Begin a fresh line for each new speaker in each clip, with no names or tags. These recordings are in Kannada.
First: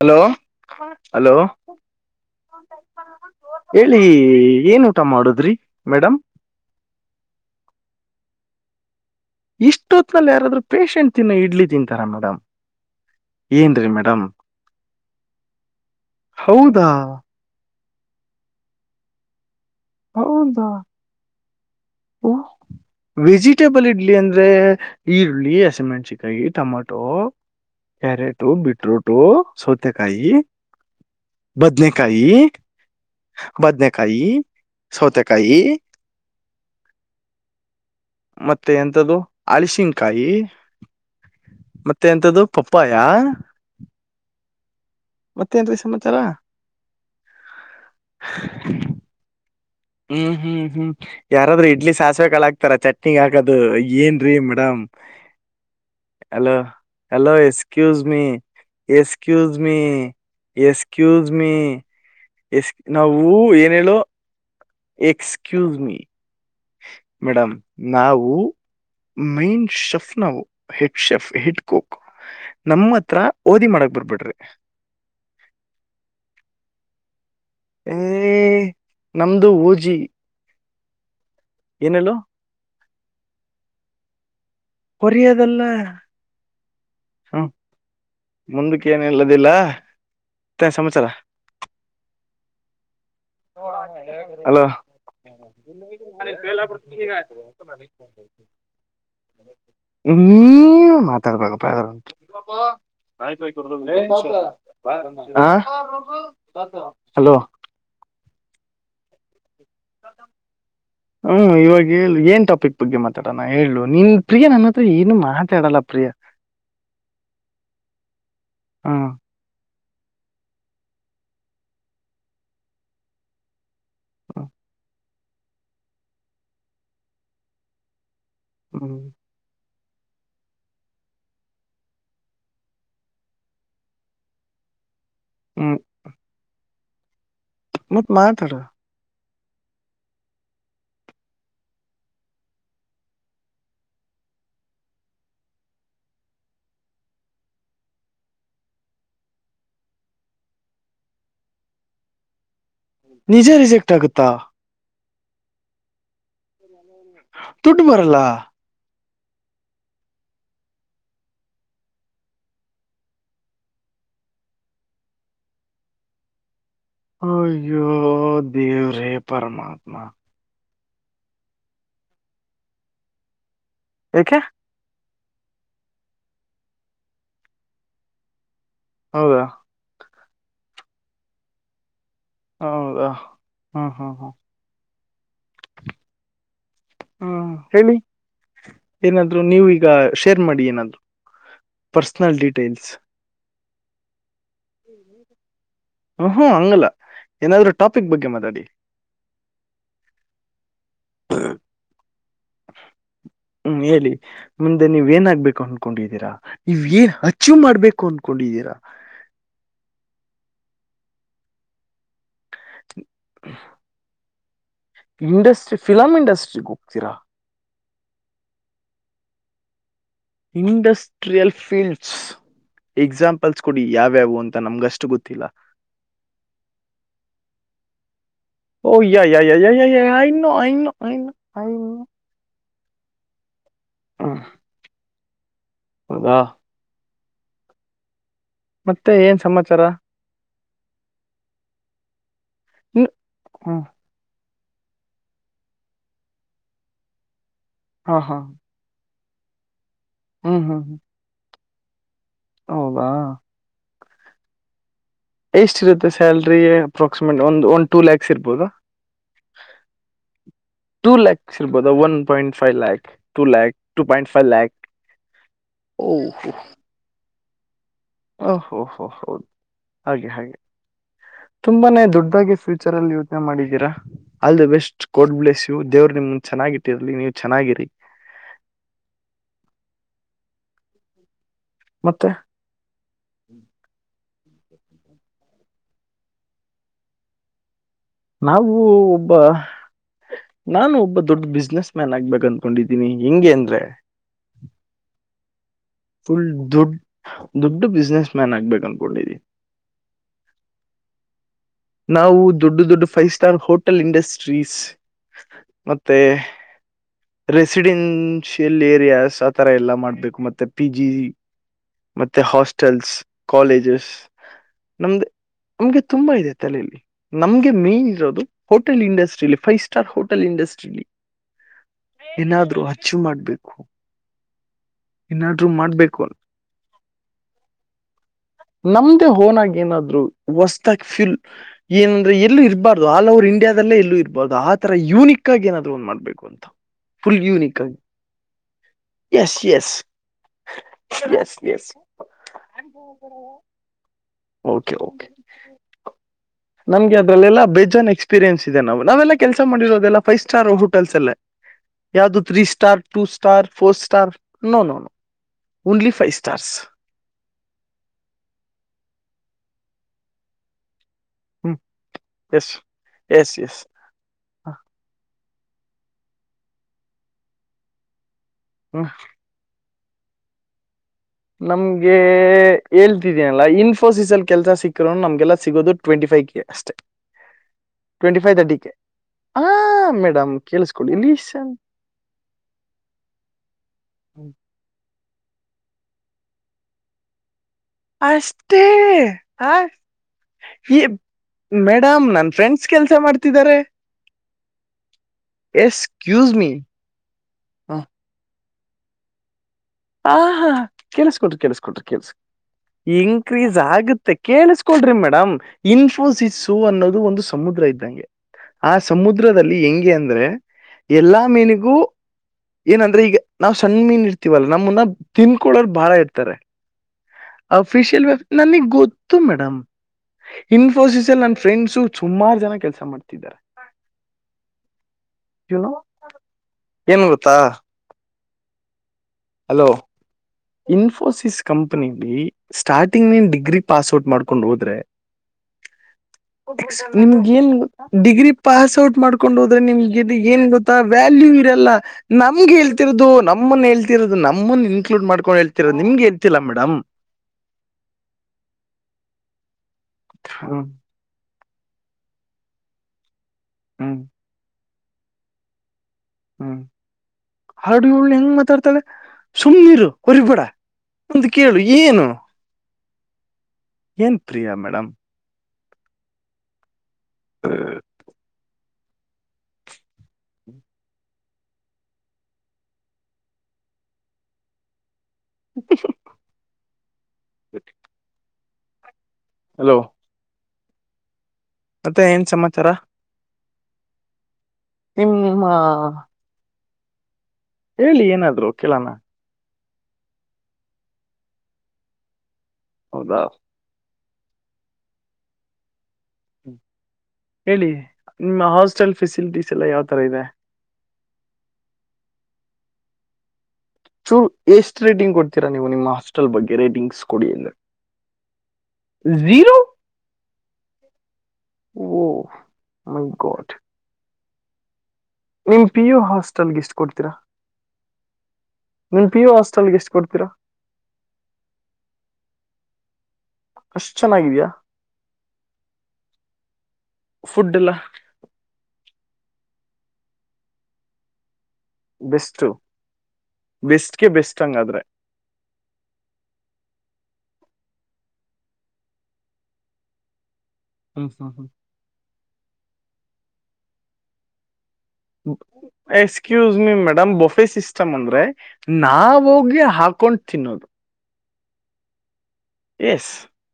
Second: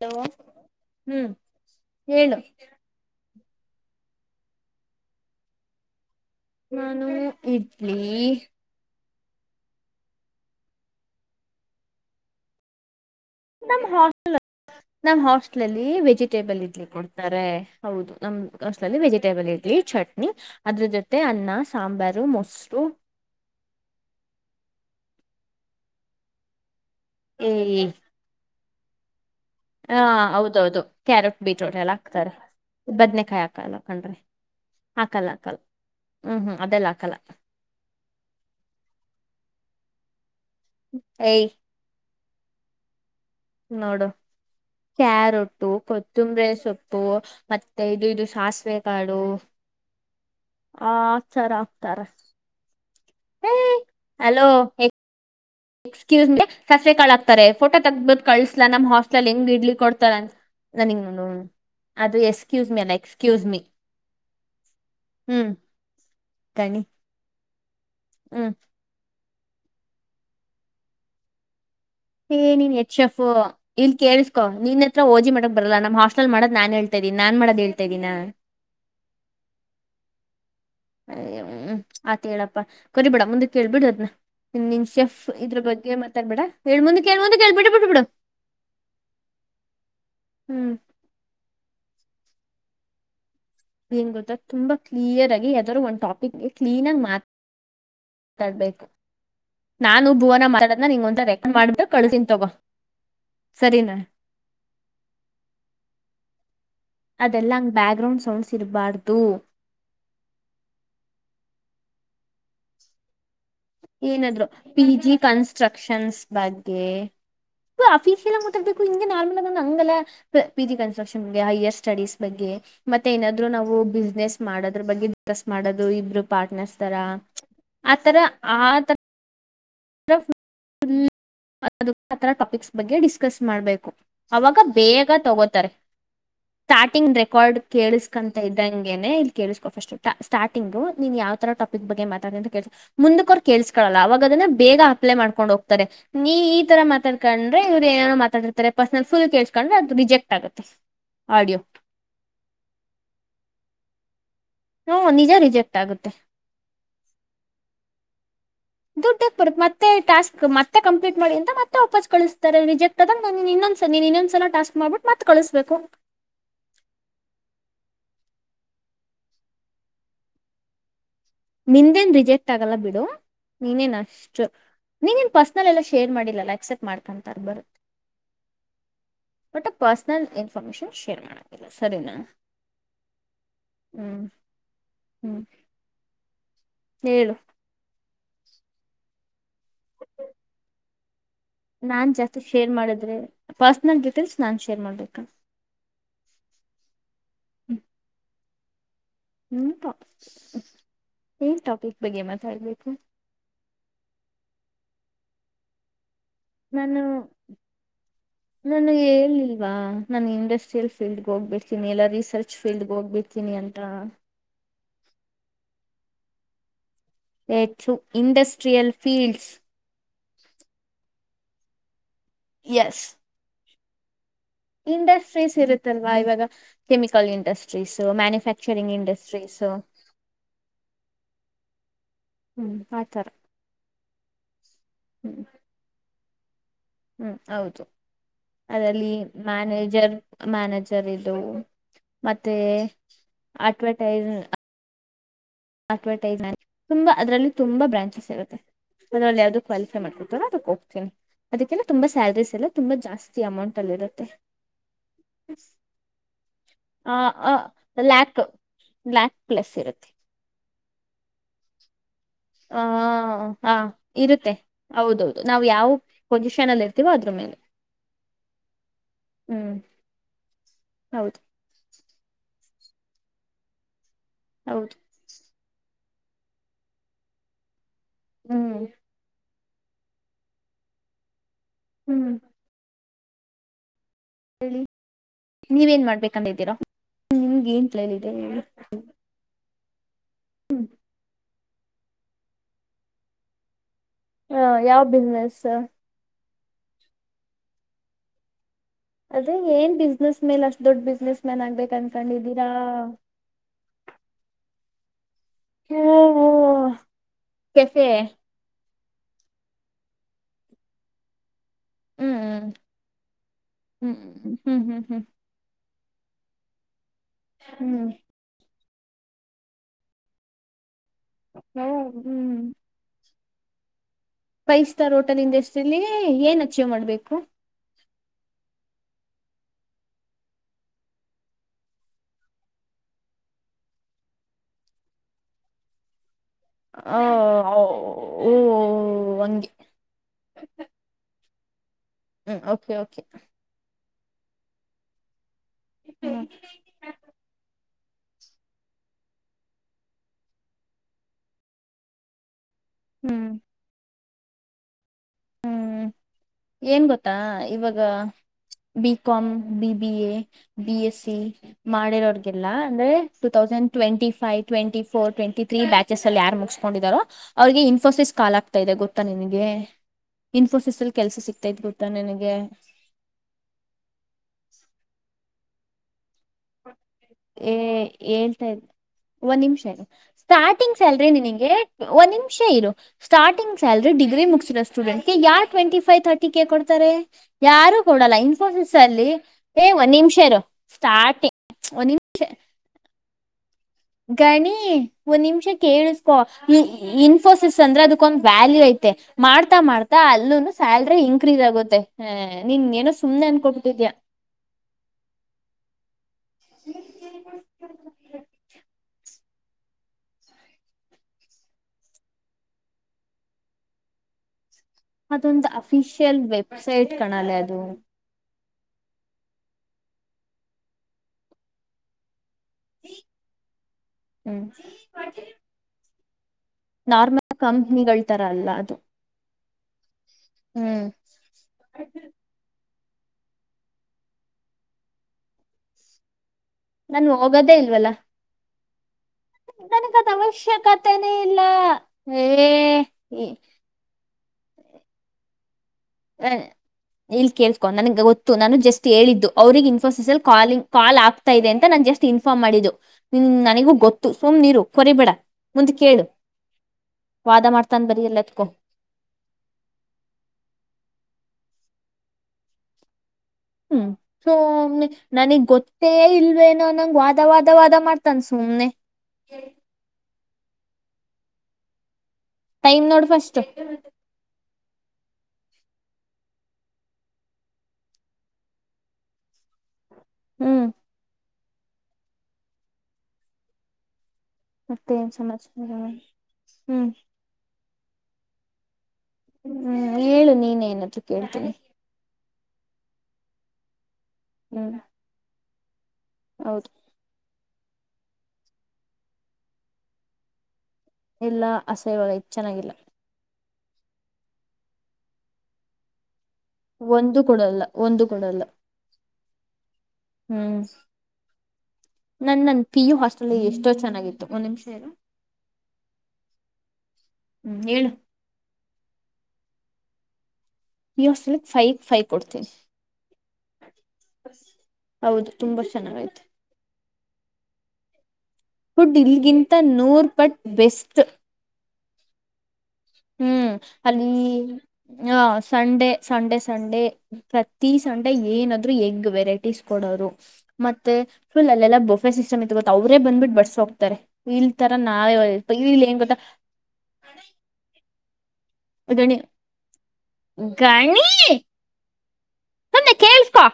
ಹಲೋ
ಹ್ಮ್
ಹಲೋ
ಹೇಳು
ಹೇಳಿ ಏನ್ ಊಟ ಮಾಡುದ್ರಿ ಮೇಡಮ್
ನಾನು ಇಡ್ಲಿ
ಇಷ್ಟೊತ್ಲ್ಲಿ ಯಾರಾದ್ರೂ ಪೇಶೆಂಟ್ ತಿನ್ನೋ ಇಡ್ಲಿ ತಿಂತಾರ ಮೇಡಂ
ನಮ ಹಾಸ್ಟೆಲ್ ನಮ್ಮ ಹಾಸ್ಟೆಲ್ ಅಲ್ಲಿ ವೆಜಿಟೇಬಲ್ ಇಡ್ಲಿ
ಹೌದಾ
ಕೊಡ್ತಾರೆ ಹೌದು ನಮ್ ಅಷ್ಟಲ್ಲಿ ವೆಜಿಟೇಬಲ್ ಇ ಚಟ್ನಿ ಅದ್ರ ಜೊತೆ ಅನ್ನ ಸಾಂಬಾರು ಮೊಸರು
ವೆಜಿಟೇಬಲ್ ಇಡ್ಲಿ ಅಂದ್ರೆ ಈರುಳ್ಳಿ ಹಸಿಮೆಣಸನ್ಕಾಯಿ ಟಮಾಟೊ
ಎ...
ರೋಟೋ ಸೋತ ಕಾಯಿ
ಹೌದೌದು ಕ್ಯಾರೆಟ್ ಬೀಟ್ರೋಟ್
ಬದನೆ
ಎಲ್ಲ
ಕಾಯಿ
ಹಾಕ್ತಾರೆ ಬದ್ನೆಕಾಯಿ ಹಾಕಲ್ಲ ಕಣ್ರಿ
ಬದನಕಾಯಿ
ಹಾಕಲ್ಲ
ಸೌತೆಕಾಯಿ
ಹಾಕಲ್ಲ ಹ್ಮ್ ಹ್ಮ್ ಅದೆಲ್ಲ ಹಾಕಲ್ಲ
ಮತ್ತೆ ಎಂತ್ದು ಅಲಿಸನ್ಕಾಯಿ
ಏ
ಮತ್ತೆ ಅಂತದ್ದು ಪಪ್ಪಾಯ
ನೋಡು
ಮತ್ತೆ
ಕ್ಯಾರೆಟ್
ಏನ್ರೀ ಸಮಾಚಾರ
ಕೊತ್ತಂಬರಿ ಸೊಪ್ಪು ಮತ್ತೆ ಇದು ಇದು ಸಾಸಿವೆಕಾಡು
ಹ್ಮ್ ಹ್ಮ್ ಹ್ಮ್ ಯಾರಾದ್ರೂ ಇಡ್ಲಿ
ಹಾಕ್ತಾರೆ
ಸಾಸಿವೆ ಕಳಾಗಕ್ತಾರ ಚಟ್ ಚಟ್
ಏ
ಹಾಕದು ಏನ್ರೀ
hello
madam
excuse me
hello
ಸಾಸಿವೆ ಕಾಳು
ಹಲೋ
ಹಾಕ್ತಾರೆ
ಎಕ್ಸ್
ಫೋಟೋ ತೆಗ್ದ್ಬಿಟ್ಟು
ಕ್ಯೂಸ್ಮೀ
ಕಳ್ಸ್ಲಾ ನಮ್
ಎಕ್ಸ್
ಹಾಸ್ಟೆಲ್ ಹೆಂಗ್
ಕ್ಯೂಸ್
ಇಡ್ಲಿ
ಮಿ
ಕೊಡ್ತಾರ ಅಂತ
ಎಸ್ಕ್ಯೂಸ್
ನನಗ್
ಮೀ
ಅದು ಎಕ್ಸ್ಕ್ಯೂಸ್
ಎಸ್
ಮಿ ಅಲ್ಲ
ನಾವೂ
ಎಕ್ಸ್ಕ್ಯೂಸ್ ಮಿ
ಏನ್ ಹೇಳೋ ಎಕ್ಸ್ಕ್ಯೂಸ್ ಮಿ
ಕನ್ನಿ
ಮೇಡಮ್ ನಾವು ಮೈನ್ ಶೆಫ್ ನಾವು ಹೆಡ್ ಶೆಫ್ ಹೆಡ್ಕೋ
ಏ ನೀನ್ ಎಚ್ ಎಫ್ ಇಲ್ ಕೇಳಸ್
ಬರ್ಬಿಡ್ರಿ
ನಿನ್ ಹತ್ರ ಓಜಿ ಮಾಡಕ್ ಬರಲ್ಲ ನಮ್ ಹಾಸ್ಟೆಲ್ ಮಾಡದ್ ನನ್ ಹೇಳ್ತಿ
ಏ ನಮ್ದ ಓ ಜಿ
ಅಯ್ಮ್ ಆತ ಹೇಳಪ್ಪ ಕರಿಬೇಡ ಮುಂದಕ್ಕೆ ಕೇಳ್ಬಿಡು ಅದ್ನ ನಿನ್ ಶೆಫ ಇದ್ರ
ಹೊರಿಯೋದಲ್ಲ
ಬಗ್ಗೆ ಮಾತಾಡ್ಬೇಡ ಏಳ್ ಮುಂದ ಮುಂದ
ಹ
ಕೇಳ್ಬಿಟ್ಟ ಬಿಟ್ಟಬಿಡ
ಮುಂದಕ್ಕೆ ಏನಲ್ಲದಿಲ್ಲತ್ತ
ಹ್ಮ್
ಸಂಚಾರ
ಏನ್ ಗೊತ್ತಾ
ಹಲೋ
ತುಂಬಾ ಕ್ಲಿಯರ್ ಆಗಿ ಯಾವ್ದಾದ್ರು ಒಂದು್ ಟಾಪಿಕ್ಗೆ ಕ್ಲೀನ್ ಆಗಿ ಮಾತ ಮಾತಡ್ಬೇಕು ನಾನು ಭುವನ ಮಾತಾಡದನ
ಹ್ಮ್
ನೀಂಗೊಂತ ರೆಕ್ ಮಾಡ್ಬಿಟ್ಟ್ರು ಕಳ್ತೀನ್ ತಗೋ ಸರಿನಾ?
ನಾಯ್ತುಯ್ಕ [unintelligible]
ಅದೆಲ್ಲಾ ಹಂಗ್ ಗ್ರೌಂಡ್ ಸೌಂಡ್ಸ್ ಇರಬಾರ್ದು
ಹ್ಮ್ ಇವಾಗ ಏನ್ ಟಾಪಿಕ್ ಬಗ್ಗೆ ಮಾತಾಡೋಣ ಹೇಳು ನಿನ್ ಪ್ರಿಯ
ಏನಾದ್ರು
ನನ್ನ ಹತ್ರ
ಪಿ ಜಿ
ಏನು ಮಾತಾಡಲ್ಲ ಪ್ರಿಯ
ಕನ್ಸ್ಟಕ್ಷನ್ಸ್ ಬಗ್ಗೆ ಇ ಅಫೀಷಿಯಲ ಮಾರ್ಬೇಕು ಇಂಗ
ಹ್ಮ್
ನಾರ್ಮಲ ಅಂಗಲ್ಲ ಪಿ ಜಿ ಕನ್ಸಕ್ಷನ್ ಬಗ್ಗೆ ಹೈಯರ್ ಸ್ಟಡೀಸ್ ಬಗ್ಗೆ ಮತ್ತೆ ಏನಾದ್ರು ನಾವು ಬಿಸ್ನೆಸ್ ಮಾಡೋದ್ರ ಬಗ್ಗೆ ಸ್ ಮಾಡದು ಇಬ್ರು ಪಾರ್ಟ್ನರ್ಸ್ ತರ ಆತರ ಆತರ
ಹ್ಮ್
ಸ್ ಆಥರ ಟಾಪಿಕ್ಸ್ ಬಗ್ಗೆ ಡಿಸ್ಕಸ್ ಮಾಡ್ಬೇಕು ಅವಾಗ ಬೇಗ ತಗೋತಾರೆ
ಹ್ಮ್
ಸ್ಟಾರ್ಟಿಂಗ್ ರೆಕಾರ್ಡ್
ಮತ್
ಕೇಳಿಸಕೊಂತ
ಮಾತಾಡ
ಇದ್ದಂಗೆನೆ ಇ ಕೇಳಕೋ ಫಸ್ಟ್ ಸ್ಟಾರ್ಟಿಂಗ್ ನೀನ್ ಯಾವ ತರ ಟಾಪಿಕ್ಗ್ ಮಾತಾಡ ಅಂತ ಕೇಳ ಮುಂದಕ್ಕೆ ಅವರು ಕೇಳ್ಸ್ಕೊಳ್ಳೋಲ್ಲ ಅವಗದನ್ನೆ ಬೇಗ ಅಪ್ಲೈ ಮಾಡ್ಕೊಂಡ್ ಹೋಗ್ತಾರೆ ನೀ ಈ ತರ ಮಾತಡ್ಕೊಂಡ್ರ ಇವ್ರು ನೋ ಮಾತಾಡ್ತಾರೆ ಪರ್ಸನಲ್ ಫುಲ್ ಕೇಳ್ಸ್ಕೊಂಡ ಅದು ರಿಜೆಕ್ಟ್ ಆಗುತ್ತೆ ಆಡಿಯೋ
ನಿಜೆ ರಿಜೆಕ್ಟ್ ಆಗತಾ
ಹ್ಮ ನಿಜ ರಿಜೆಕ್ಟ್ ಆಗುತ್ತೆ
ದುಡ್ ಬರಲ್ಲ
ದುಡ್ಡಕ್ ಬಡತ್ತ ಮತ್ತೆ ಟಾಸ್ಕ್ ಮತ್ತೆ ಕಂಪ್ಲೀಟ್ ಮಾಡಿ ಅಂತ ಮತ್ತೆ ವಾಪಸ್ ಕಳಿಸತಾರೆ ರಿಜೆಕ್ಟ್ ಅದಾಗ ಇನ್ನೊಂದ್ಸ ನೀನ್ ಇನ್ನೊಂದ್ಸಲ ಟಾಸ್ಕ್ ಮಾಡ್ಬಿಟ್ಟು ಮತ್ತ್ ಕಳಿಸ್ಬೇಕು
ಅಯೋ ದೇವ್ರೇ ಪರಮಾತ್ಮ
ನಿಂದ್ ಏನ್ ರಿಜೆಕ್ಟ್ ಆಗಲ್ಲ ಬಿಡು ನೀನೇನ್
ಯಾಕೆ
ಅಷ್ಟು ನೀಗೇನು ಪರ್ಸ್ನಲ್ ಎಲ್ಲ ಶೇರ್ ಮಾಡಿಲ್ಲಲ್ಲ ಆಕ್ಸೆಪ್ಟ್ ಮಾಡ್ಕೊಂತಾರೆ ಬರುತ್ತೆ
ಹೌದಾ
ಒಟ್ಟ ಪರ್ಸ್ನಲ್ ಇನ್ಫಾರ್ಮೇಶನ್ ಶೇರ್ ಮಾಡಕ್ಕಿಲ್ಲ ಸರಿನಾ
ಹೌದಾ ಹ್ಮ್ ಹ್ಮ್ ಹ್ಮ್
ಹ್ಮ್
ಹ್ಮ ಹೇಳಿ ಏನಾದ್ರು ನೀವ್ಈಗ ಶೇರ್ ಮಾಡಿ ಏನಾದ್ರು
ನಾನ್
ಪರ್ಸನಲ್
ಜಾಸ್ತಿ ಶೇರ್ ಮಾಡಿದ್ರೆ ಪರ್ಸನಲ್ ಡೀಟೇಲ್ಸ್ ನಾನು ಶೇರ್ ಮಾಡಬೇಕಾ
ಹ ಹ್ಮ ಹಂಗಲ್ಲ ಏನಾದ್ರೂ ಟಾಪಿಕ್ ಬಗ್ಗೆ ಮಾತಾಡಿ
ಹ್ಮ ಏನ್ ಟಾಪಿಕ್ ಬಗ್ಗೆ ಮತ್ತೆ
ಹ್ಮ್ ಹೇಳಿ ಮುಂದೆ ನೀವ್ ಏನಾಗ್ಬೇಕು ಅನ್ಕೊಂಡಿದ್ದೀರಾ ನೀವ್
ನಾನು
ಏನ್ ಅಚೀವ್ ಮಾಡ್ಬೇಕು ಅನ್ಕೊಂಡಿದ್ದೀರಾ
ನಾನು ಹೇಳಿಲ್ವಾ ನಾನ ಇಂಡಸ್ಟ್ರಿಯಲ್ ಫೀಲ್ಡ್ ಗೆ ಹೋಗ್ಬಿಡ್ತೀನಿ ಎಲ್ಲಾ ರಿಸರ್ಚ್ ಫೀಲ್ಡ್ಗೆ ಹೋಗ್ಬಿಡ್ತೀನಿ ಅಂತ
ಇಂಡಸ್ಟ್ರಿ ಫಿಲಮ್ ಇಂಡಸ್ಟ್ರಿ ಹೋಗ್ತೀರಾ
ಇಂಡಸ್ಟ್ರಿಯಲ್ ಫೀಲ್ಡ್ಸ್
ಇಂಡಸ್ಟ್ರಿಯಲ್ ಫೀಲ್ಡ್ಸ್
ಎಸ್
ಎಕ್ಸಾಂಪಲ್ಸ್ ಕೊಡಿ ಯಾವ್ ಯಾವ್ದು ಅಂತ ನಮ್ಗಷ್ಟು ಗೊತ್ತಿಲ್ಲ
ಇಂಡಸ್ಟ್ರೀಸ್ ಇರುತ್ತಲ್ವಾ ಇವಾಗ ಕೆಮಿಕಲ್ ಇಂಡಸ್ಟ್ರೀಸ್ ಮ್ಯಾನುಫಕ್
ಓ ಯ ಯ ಯ ಯ ಯ ಐನೋ ಐನೋ
ಹ್ಮ್ ಆತರ
ಹಾ
ಹ್ಮ್
ವಾ [unintelligible]
ಹ್ಮ್ ಹೌದು
ಮತ್ತೆ
ಅದಲ್ಲಿ
ಏನ್ ಸಮಾಚಾರ
ಮ್ಯಾನೇಜರ್ ಮ್ಯಾನೇಜರ್ ಇದು ಮತ್ತೆ
ಹ್ಮ್ ಹ್ಮ್
ಅಡ್ವಟೈಸ್ ಅಡ್ವರ್ಟೈಸ್ ತುಂಬಾ ಅದರಲ್ಲಿ ತುಂಬಾ
ಹಾ
ಬ್ರಾಂಚಸ್
ಹಾ
ಇರುತ್ತೆ ಅದರಲ್ಲಿ ಯಾವ್ದೋ ಕ್ವಾಲಿಟಿ ಮಾಡ್ಕತಾರ
ಹ್ಮ್
ಅದಕ್ಕೆ
ಹ್ಮ್ ಹ್ಮ್.
ಹೋಗ್ತೀನ ಅದಕ್ಕೆಲ್ಲ ತುಾ ಸಲ್ರಿಸ್ ಎಲ್ಲ ತುಂಬಾ
ಹೌದಾ
ಜಾಸ್ತಿ ಅಮೌಂಟ್ ಅಲ್ಲಿ ಇತ್ತೆ ತ್ತ
ಎಷ್ಟ ಇರುತ್ತೆ ಸ್ಯಾಲ್ರಿ ಅಪ್ರಾಕ್ಸಿಮೇಟ್ ಒಂದು ಒನ್ ಟೂ ಲ್ಯಾಕ್ಸ್ ಇರ್ಬೋದಾ
ಬ್ಲ್ಯಾಕ್ ಪ್ಲಸ್ ಇರುತ್ತೆ
ಟೂ ಲ್ಯಾಕ್ಸ್ ಇರ್ಬೋದ ಒನ್ ಪ [unintelligible]
ಆ
ಲ ಲ
ಹಾ
ಟು ಪಂಟ್ ೈ್
ಇರುತ್ತೆ
ಲಕ್
ಹೌದೌದು ನಾವು ಯಾವ
ಓಹ
ಪೊಸಿಷನ್ ಅಲ್ಲಿ ಇರ್ತೀವೋ ಅದ್ರ ಮೇಲೆ
ಓಹೋಹೋ ಹೌದು
ಹ್ಮ್
ಹಾಗೆ ಹಾಗೆ
ಹೌದು
ತುಂಬಾನೇ ದೊಡ್ಡದಾಗಿ [unintelligible] ಮಾಡಿದ್ದೀರಾ ಆಲ್ ದ
ಹೌದು
ಬೆಸ್ಟ್ ಕೋಡ್ ಬ್ಲೇಸ್ ನೀ ದೇವ್ರ ನಿಮ್ ಚೆನ್ನಾಗಿಟ್ಟಿರ್ರಲಿ ನೀವು್ ಚೆನ್ನಾಗಿರಿ
ಹ್ಮ್
ಮತ್ತೆ
ಹ್ಮ್ ಹೇಳಿ ನೀವೇನ್ ಮಾಡ್ಬೇಕಂತಿದ್ದೀರಾ ನಿಮ್ಗೆನ್
ನಾವು ಒಬ್ಬ
ಹ್ಮ್
ನಾನು ಒಬ್ಬ ದೊಡ್ಡ ಬಿಸ್ ಬಿಸ್ನೆಸ್ ಮ್ಯಾನ್ ಆಗ್ಬೇಕು ಅಂದ್ಕೊಂಡಿದ್ದೀನಿ ಹಿಂಗೆ ಅಂದ್ರೆ
ಹ ಯಾವ ಬಿಸ್ನೆಸ್
ಫುಲ್ ದೊಡ್ ಬಿಸ್ಿನೆಸ್ ಮ್ಯಾನ್ ಆಗ್ಬೇಕಂತ
ಅದೇ ಏನ್ ಬಿಸ್ನೆಸ್ ಮೇಲೆ ಅಷ್ಟ್ ದೊಡ್ಡ ಬಿಸ್ನೆಸ್ ಮ್ಯಾನ್ ಆಗ್ಬೇಕ
ನಾವು
ಅನ್ಕೊಂಡಿದ್ದೀರಾ
ದೊಡ್ಡ ದೊಡ್ಡ ಫೈವ್ ಸ್ಟಾರ್ ಹೋಟೆಲ್ ಇಂಡಸ್ಟ್ರೀಸ್
ಹ್ಮ
ಮತ್ತೆ
ಹ್ಮ ಕೆಫೆ
ರೆಸಿಡೆನ್ಸಿಯಲ್ಲಿ ಸ್ ಆ ತರ ಎಲ್ಲಾ ಮಾಡ್ಬೇಕು ಮತ್ತೆ ಪಿ ಜಿ
ಹ್ಮ್
ಮತ್ತೆ ಹಾಸ್ಟೆಲ್ಸ್ ಕಾಲೇಜಸ್
ಹ್ಮ್ ಹ್ಮ್ ಹ್ಮ್ ಹ್ಮ್ ಹ್ಮ್
ನಮ್ದು ನಮ್ಗೆ ತುಂಬಾ ಇದೆ ತಲೆಯಲ್ಲಿ ನಮ್ಗೆ ಮೇನ್
ಹ್ಮ್
ಇರೋದು ಹೋಟೆಲ್ ಇಂಡಸ್ಟ್ರಿಲಿ ಫೈವ್ ಸ್ಟಾರ್ ಹೋಟಲ್ ಇಂಡಸ್ಟ್ರಿ ಇಲಿ
ಹ್ಮ್
ಏನಾದ್ರು ಅಚೀವ್ ಮಾಡ್ಬೇಕು
ಫೈವ್ ಸ್ಟಾರ್ ಹೋಟೆಲ್ಂದ
ಏನಾದ್ರೂ
ಇಂಡಷ್ಟಲ್ಲಿ
ಮಾಡ್ಬೇಕು ಅಂತ
ಏನ್ ಅಚೀವ್ ಮಾಡ್ಬೇಕು
ನಮ್ದೇ ಹೋನಾಗ ಏನಾದ್ರು ಹೊಸತಾಗಿ ಫಿಲ್ ಏನಂದ್ರೆ ಎಲ್ಲೂ ಇರಬಾರ್ದು ಆಲ ಅವ ಇಂಡಿಯಾದಲ್ಲೇ ಎಲ್ಲೂ ಇರಬರ್ದು ಆ ತರ ಯುನಿಕ್ಗ ಏನಾದ್ರೂ ಒಂದು ಮಾಡ್ಬೇಕು ಅಂತ
ಓ
ಫುಲ್ ುಲ್ಗೂನಿಕಾಗಿ
ಓ
ಎಸ್
ಹಂಗೆ
ಎಸ್ ಎಸ್ ಎಸ್
ಹ್ಮ ಓಕೆ ಓಕೆ ಹ್ಮ್
ನಮ್ಗೆ ಅದ್ರಲ್ಲೆಲ್ಲ ಬೇಜನೆ ಎಕ್ಸ್ಪೀರಿಯನ್ಸ್ ಇದೆ ನಾವು ನಾವೆಲ್ಲ ಕೆಲಸ ಮಾಡಿರೋದೆಲ್ಲ ಫೈವ್ ಸ್ಟಾರ್ ಹೋಟೆಲ್ಸ್ ಎಲ್ಲ ಯಾವ್ದದು ತ್ರೀ ಸ್ಟ ಸ್ಟಾರ್ ಟು
ಹ್ಮ್
ಸ್ಟಾರ್ ೋರ್ ಸ್ಟಾರ್ ನೋ ನೋ ನೋ
ಹ್ಮ್
ಓನ್ಲಿ ಫೈವ್ ಸ್ಟಾರ್ಸ್
ಏನ್ ಗೊತ್ತಾ ಇವಾಗ BCom B B A B S C
ಹ್ಮ್
ಮಾಡಿರೋಗೆಲ್ಲ
ಎಸ್
ಅ್ರ ಟ
S S
thousand twenty five twenty four twenty three batches ಅಲ್ಲಿ ಯಾರು ಮುಗಿಸಸ್ಕೊಂಡಿದಾರೋ ಅವ್ರಿಗೆ ಇನ್ಫೋಸಿಸ್ ಕಾಲ ಆಗ್ತಾ ಇದೆ
ಹ್ಮ್
ಗೊತ್ತಾ ನಿಮಗೆ ಇನ್ಫೋಸಿಸಲ್
ನಮ್ಗೆ ಹೇಳ್ತಿದೀನಲ್ಲ ಇನ್ಫೋಸಿಸ ಅಲ್ಲಿ ಕೆಲ್ಸ ಸಿಕ್ಕರ ನಮ್ಗೆಲ್ಲ ಸಿಗೋದು ಟ್ವೆಂಟಿ ಫೈವ್ ಕೆ ಅಷ್ಟೇ
ಏ
ಟ್ವೆಂಟಿ ಫೈವ್
ಹೇಳ್ತಾ
ತರ್ಟಿ
ಇದೆ
ಕೆ
ಒಂದ್
ಆ
ನಿಮಿಷ ಇರು
ಮೇಡಮ್
ಸ್ಟಾರ್ಟಿಂಗ್
ಕೇಳಿಸ್ಕೊಳ್ಳಿ
ಸ್ಯಾಲ್ರಿ
ಲೀಸನ್
ನಿನಗೆ ಒಂದ್ ನಿಮಿಷ ಇರು ಸ್ಟಾರ್ಟಿಂಗ್ ಸ್ಯಾಲ್ರಿ ಡಿಗ್ರಿ ಮುಗಸಿರೋ ಸ್ಟೂಡೆಂಟ್ಗೆ ಯಾರ್ ಟ್ವೆಂಟಿ ಫೈವ್ ತರ್ಟಿ ಕ ಕೊಡ್ತಾರೆ ಯಾರು ಕೊಡಲ್ಲ
ಅಷ್ಟೇ
ಇನ್ಫೋಸಿಸ್ ಅಲ್ಲಿ
ಆ
ಏ ಒಂದ್ ನಿಮಿಷ ಸ್ಟಾರ್ಟಿಂಗ್ ಒಂದ್
ಮೇಡಮ್ ನನ್ ಫ್ರೆಂಡ್ಸ್ ಕೆಲ್ಸ ಮಾಡ್ತಿದ್ದಾರೆ
ಗಣಿ ಒಂದ್ ನಿಮಿಷ ಕೇಳಿಸ್ಕೊ
ಎಸ್ಕ್ಯೂಸ್ ಮೀ
ಇನ್ಫೋಸಿಸ್ ಅಂದ್ರೆ ಅದಕ್ಕೊಂದ ವ್ಯಾಲ್ಯ ಐತೆ ಮಾಡ್ತ ತ ಮಾಡ್ತಾ
ಆ
ಅಲ್ಲೂನು
ಹಾ
ಸ್ಯಾಲ್ರಿ
ಕೇಳಿಸ್ಕೊಡ್ರಿ
ಇನ್ಕ್ರೀಸ್ ಆಗುತ್ತೆ
ಕೇಳಿಸ್ಕೊಡ್ರಿ
ಹ
ಕೇಳಿಸ್
ನಿನ್ ಏನೋ ಸುಮ್ನೆ ಅನ್ಕೋಬಿಟ್ಟಿದ್ಯಾ
್ರಿ ಮೇಡಮ್ ಇನ್ಫೋಸಿಸ್ು ಅನ್ನೋದು ಒಂದು ಸಮುದ್ರ ಇದ್ದಂಗೆ ಆ ಸಮುದ್ರ ಸಮುದ್ರದಲ್ಲಿ ಹೆಗೆ ಅಂದ್ರೆ ಎಲ್ಲಾ ಮೀನಿಗೂ ಏನಂದ್ರೆ ಈಗ ನಾವ್ ಸಣ್ಣ ಮೀನ್ ಇರ್ತೀವಲ್ಲ ನಮ್ಮನ್ನ ತಿನ್ಕೊಳರ್ ಬಾಳ ಇಡ್ತಾರೆ
ಣಲ್ಲೆ ಅದು
ನನಗ್ ಗೊತ್ತು ಮೇಡಮ್ ಇನ್ಫೋಸಿಸ್ಲ್ಲಿ ನನ್ನ ಫ್ರೆಂಡ್ಸ ಸುಮಾರ ಜನ ಕೆಲ್ಸ ಮಾಡ್ತಿದ್ದಾರೆ
ಹ್ಮ್
ನು
ನಾರ್ಮಲ್ ಕಂಪ್ನಿಗಳತರ ಅಲ್ಲ ಅದು
ಹಲೋ
ಹ್ಮ್
ಇನ್ಫೋಸಿಸ್ ಕಂಪನಿಲ್ಲಿ ಸ್ಟಾರ್ಟಿಂಗ್ ನೀನ್ ಡಿಗ್ರಿ ಪಾಸ್ ಔಟ್ ಮಾಡ್ಕೊಂಡು ಹೋದ್ರೆ
ನನ್
ನಿಮಗ ಏನ್
ಹೋಗೋದೇ ಇಲ್ವಲ್ಲ
ಡಿಗ್ರಿ ಪಾಸ್ ಔಟ್ ಮಾಡ್ ಕೊಂಡು ಹೋದ
ನನಗ ಅದ
ನಿಮ್ಗೆ ಏನ್ ಗೊತ್ತಾ
ಅವಶ್ಯಕತೆನೇ
ವ್ಯಾಲ್ಯೂ
ಇಲ್ಲ
ಇರಲ್ಲ ನಮ್ಗೆ ಹೇಳ್ತಿರೋದು ನಮ್ಮನ್ನ ಹೇಳ್ತಿರೋದು ನಮ್ಮನ್ ಇನ್ಕ್ಲೂಡ್ ಮಾಡಕೊಂಡ ಹೇಳ್
ಹ ಇಲ್ಲಿ ಕೇಳ್ಕೊಂಡ್ ನನ್ಗೆ ಗೊತ್ತು ನಾನು ಜಸ್ಟ್ ಹೇಳಿದ್ದು ಅವ್ರಿಗೆ ಇನ್ಫ ್
ಹ್ಮ್
ಕಾಲ್ ಆಗ್ತಾ ಇದೆ ಅಂತ ನ ಜಸ್ಟ್ ಇನ್ಫಾರ್ಮ್ ಮಾಡಿದ್ದು ನನಗೂ
ಹ್ಮ್
ಗೊತ್ತು ಸುಮ್ಮನಿರು. ಕೊರಿಬೇಡ ಮುಂದ ಕೇಳು.
ಹ್ಮ್
ವಾದ
ಹರಡ
ಮಾಡ್ತಾನೆ ಬರೀ
ಹೆಂಗ್
ಎಲ್ಲದಕ್ಕೂ
ಮಾತಾಡ್ತಾಳೆ ಸುಮ್ನೀರು ಕೊರಿಬೇಡಾ. ಒಂದು ಕೇಳು ಏನು. ಏನ್ ಪ್ರಿಯಾ
ಸುಮ್ನೆ
ಮೇಡಮ್
ನನಗ್ ಗೊತ್ ತ್ತೆ ಇಲ್ವೇನೋ ಅನ್ನಂಗ್ ವಾದ ವಾದ ವಾದ ಮಾಡ್ತನ್ ಸುಮ್ನೆ. ಟೈಮ್ ನೋಡ ಫಸ್ಟ್.
ಹಹ. ಹಲೋ.
ಹ್ಮ್.
ಮತ್ತೆ ಏನ್ ಸಮಾಚಾರ.
ಮತ್ತೆ ಏನ
ನಿಮ್ಮ
ಸಮಾಚಾರ ಹ್ಮ್.
ಹೇಳಿ ಏನಾದ್ರು ಕೆೇಳನ.
ಹ್ಮ್ ಹೇಳು ನೀನೇ ಏನಾದ್ರೂ ಕೇಳ್ತೀನಿ.
ಹೌದಾ.
ಹ್ಮ್. ಹೌದು.
ಹೇಳಿ ನಿಮ್ಮ ಹಾಸ್ಟೆಲ್ ಫೆಸಿಲಿಟೀಸ್ ಎಲ್ಲ ಯಾವ್ತರ ಇದೆ.
ಎಲ್ಲಾ ಆಸಯ್ಯವಾಗೇತಿ ಚೆನ್ನಾಗಿಲ್ಲ.
ತೂ ಎಷ್ಟು ರೀಟಂಗ್ಡ್ತೀರಾ ನೀವು ನಿಮ್ಮ ಹೋಸ್ಟ್ ಹಾಸ್ಟೆಲ್ ಬಗ್ಗೆ ರೇಟಿಂಗ್ಸ್
ಒಂದು
ಕೊಡಿ ಅಂದ್ರೆ
ಕೊಡಲ್ಲ ಒಂದು ಕೊಡಲ್ಲ
ಜೀರೋ.
ಹ್ಮ್ ನನ್ ನನ್ ಪಿ ಯು
ಮೈ
ಹಾಸ್ಟೆಲ್ಗೆ
ಗಾಡ್
ಎಷ್ಟೋ ಚೆನ್ನಾಗಿತ್ತು ಒಂದ್ ನಿಮಿಷ ಇರು.
ನಿಮ್ ಪಿ ಯು ಹಾಸ್ಟೆಲ್ಗೆಷ್ಟು ಕೊಡ್ತೀರಾ.
ಹ್ಮ್ ಹೇಳು
ನೀನ್ ಪಿ ಯು ಹಾಸ್ಟೆಲ್ಗೆ ಎಷ್ಟು ಕೊಡ್ತೀರಾ.
ಪೀ ಯು ಹಾಸ್ಟೆಲ್ಕ ಫೈವ್ ಗೆ ಫೈವ್ ಕೊಡ್ತೇನ.
ಅಷ್ಟು ಚೆನ್ನಾಗಿದ್ಯಾ
ಹೌದು ತುಂಬಾ ಚೆನ್ನಾಗೈತೆ.
ಫುಡ್ ಎಲ್ಲ
ಫುಡ್ ಇಲ್ಗಿಂತ ನೂರ್ ಪಟ್ ಬೆಸ್ಟ್.
ಬೆಷ್ಟು.
ಹ್ಮ್ ಅಲ್ಲಿ ಹ ಸಂಡೆ ಸಂಡೇ ಸಂಡೇ. ಪ್ರತಿ ಸಂಡೆ ಏನಾದ್ರೂ ಎಗ್ ವೆರೈಟಿಸಸ್ ಕೊಡೋರು. ಮತ್ತೆ ಫುಲ್ ಅಲ್ಲೆಲ್ಲಾ ಬೊಫೆ ಸಿಸ್ಟಮ್ ಇತ್ತು ಗತ್ತ ಅವ್ರೇ ಬಂದಬಿಟ್ಟು ಬಡಸ ಹೋಗ್ತಾರೆ ಇಲ ತರಾ ನಾಳೆ ಅಯ್ಯೋ ಇಲ್ಲ ಏನ್ ಗೊತ್ತಾ.
ಎಕ್ಸ್ಕ್ಯೂಸ್
ಗಣಿ
ನಾವ ಹೋಗಿ ಹಾಕೊಂಡು ತಿನ್ನೋದು.
ಗಣಿ ಸುಮ್ನೆ
ಎಸ್
ಕೆಳಸ್ಕೋ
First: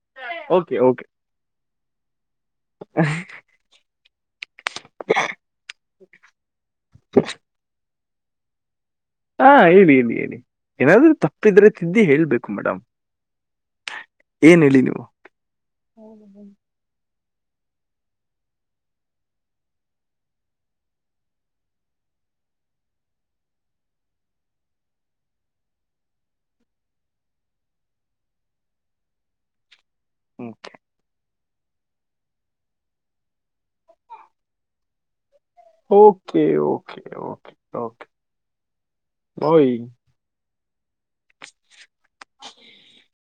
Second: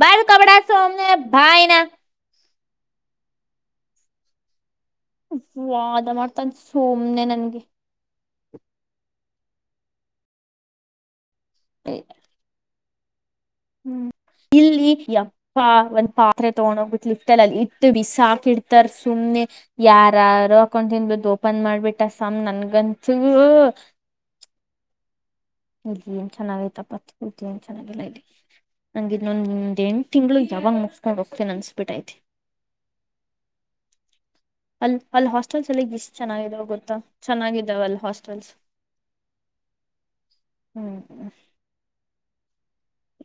ಬಡ್ಕೋಬೇಡ ಸುಮ್ನೆ ಬಾಯನಾ.
ಹ.
ವಾದ ಮಾಡ್ತಾನ ಸುಮ್ನೆ ನನ್ಗೆ.
ಹಾ ಹೇಳಿ ಹೇಳಿ ಹೇಳಿ ಏನಾದ್ರು ತಪ್ಪಿದ್ರೆ ತಿದ್ದಿ ಹೇಳ್ಬೇಕು ಮೇಡಮ್.
ಹ್ಮ್
ಏನ್ ಹೇಳಿ
ಇಲ್ಲಿ
ನೀವು
ಯಪ್ಪಾ ಒಂದ್ ಪಾತ್ರೆ ತಗೊಂಡೋಗ್ ಬಿಟ್ಲಿ. ಇಲ್ಲ ಇತ್ತು ಬಿ ಸಾಕ ಇಡ್ತಾರ ಸುಮ್ನೆ ಯಾರಾರು ಅಕೊಂಡ್ ತಿನ್ಬದು ಓಪನ್ ಮಾಡ್ಬಿಟ್ಟ ಸಾ [unintelligible]
[inaudible]
ಇಲ್ಲಿ ಏನ್ ಚೆನ್ನಾಗೈತಪ್ಪ ಏನ್ ಚೆನ್ನಾಗಿಲ್ಲ ಇಲ್ಲಿ ಹಂಗಿದ್ ನೊ ನಿಮ್ದೇನ್. ತಿಂಗಳು ಯಾವಾಗ
ಓಕೆ
ಮುಗ್ಸ ಮುಗ್ಸ್ತೇನ ಅನಸ ಬಿಟ್ಟೈತೆ ಅಲ್ಲ ಅಲ್ಲ. ಹಾಸ್ಟೆಲ್ಸ್ ಎಲ್ಲಿ ಇಷ್ಟ
ಓಕೆ
ಚೆನ್ನಾಗಿದಾವ ಗೊತ್ತಾ
ಓಕೆ
ಚೆನ್ನಾಗಿದ್ದಾವಲ್ಲ
ಓಕೆ
ಹಾಸ್ಟೆಲ್ಸ್.
ಓಯ್
ಹ್ಮ್.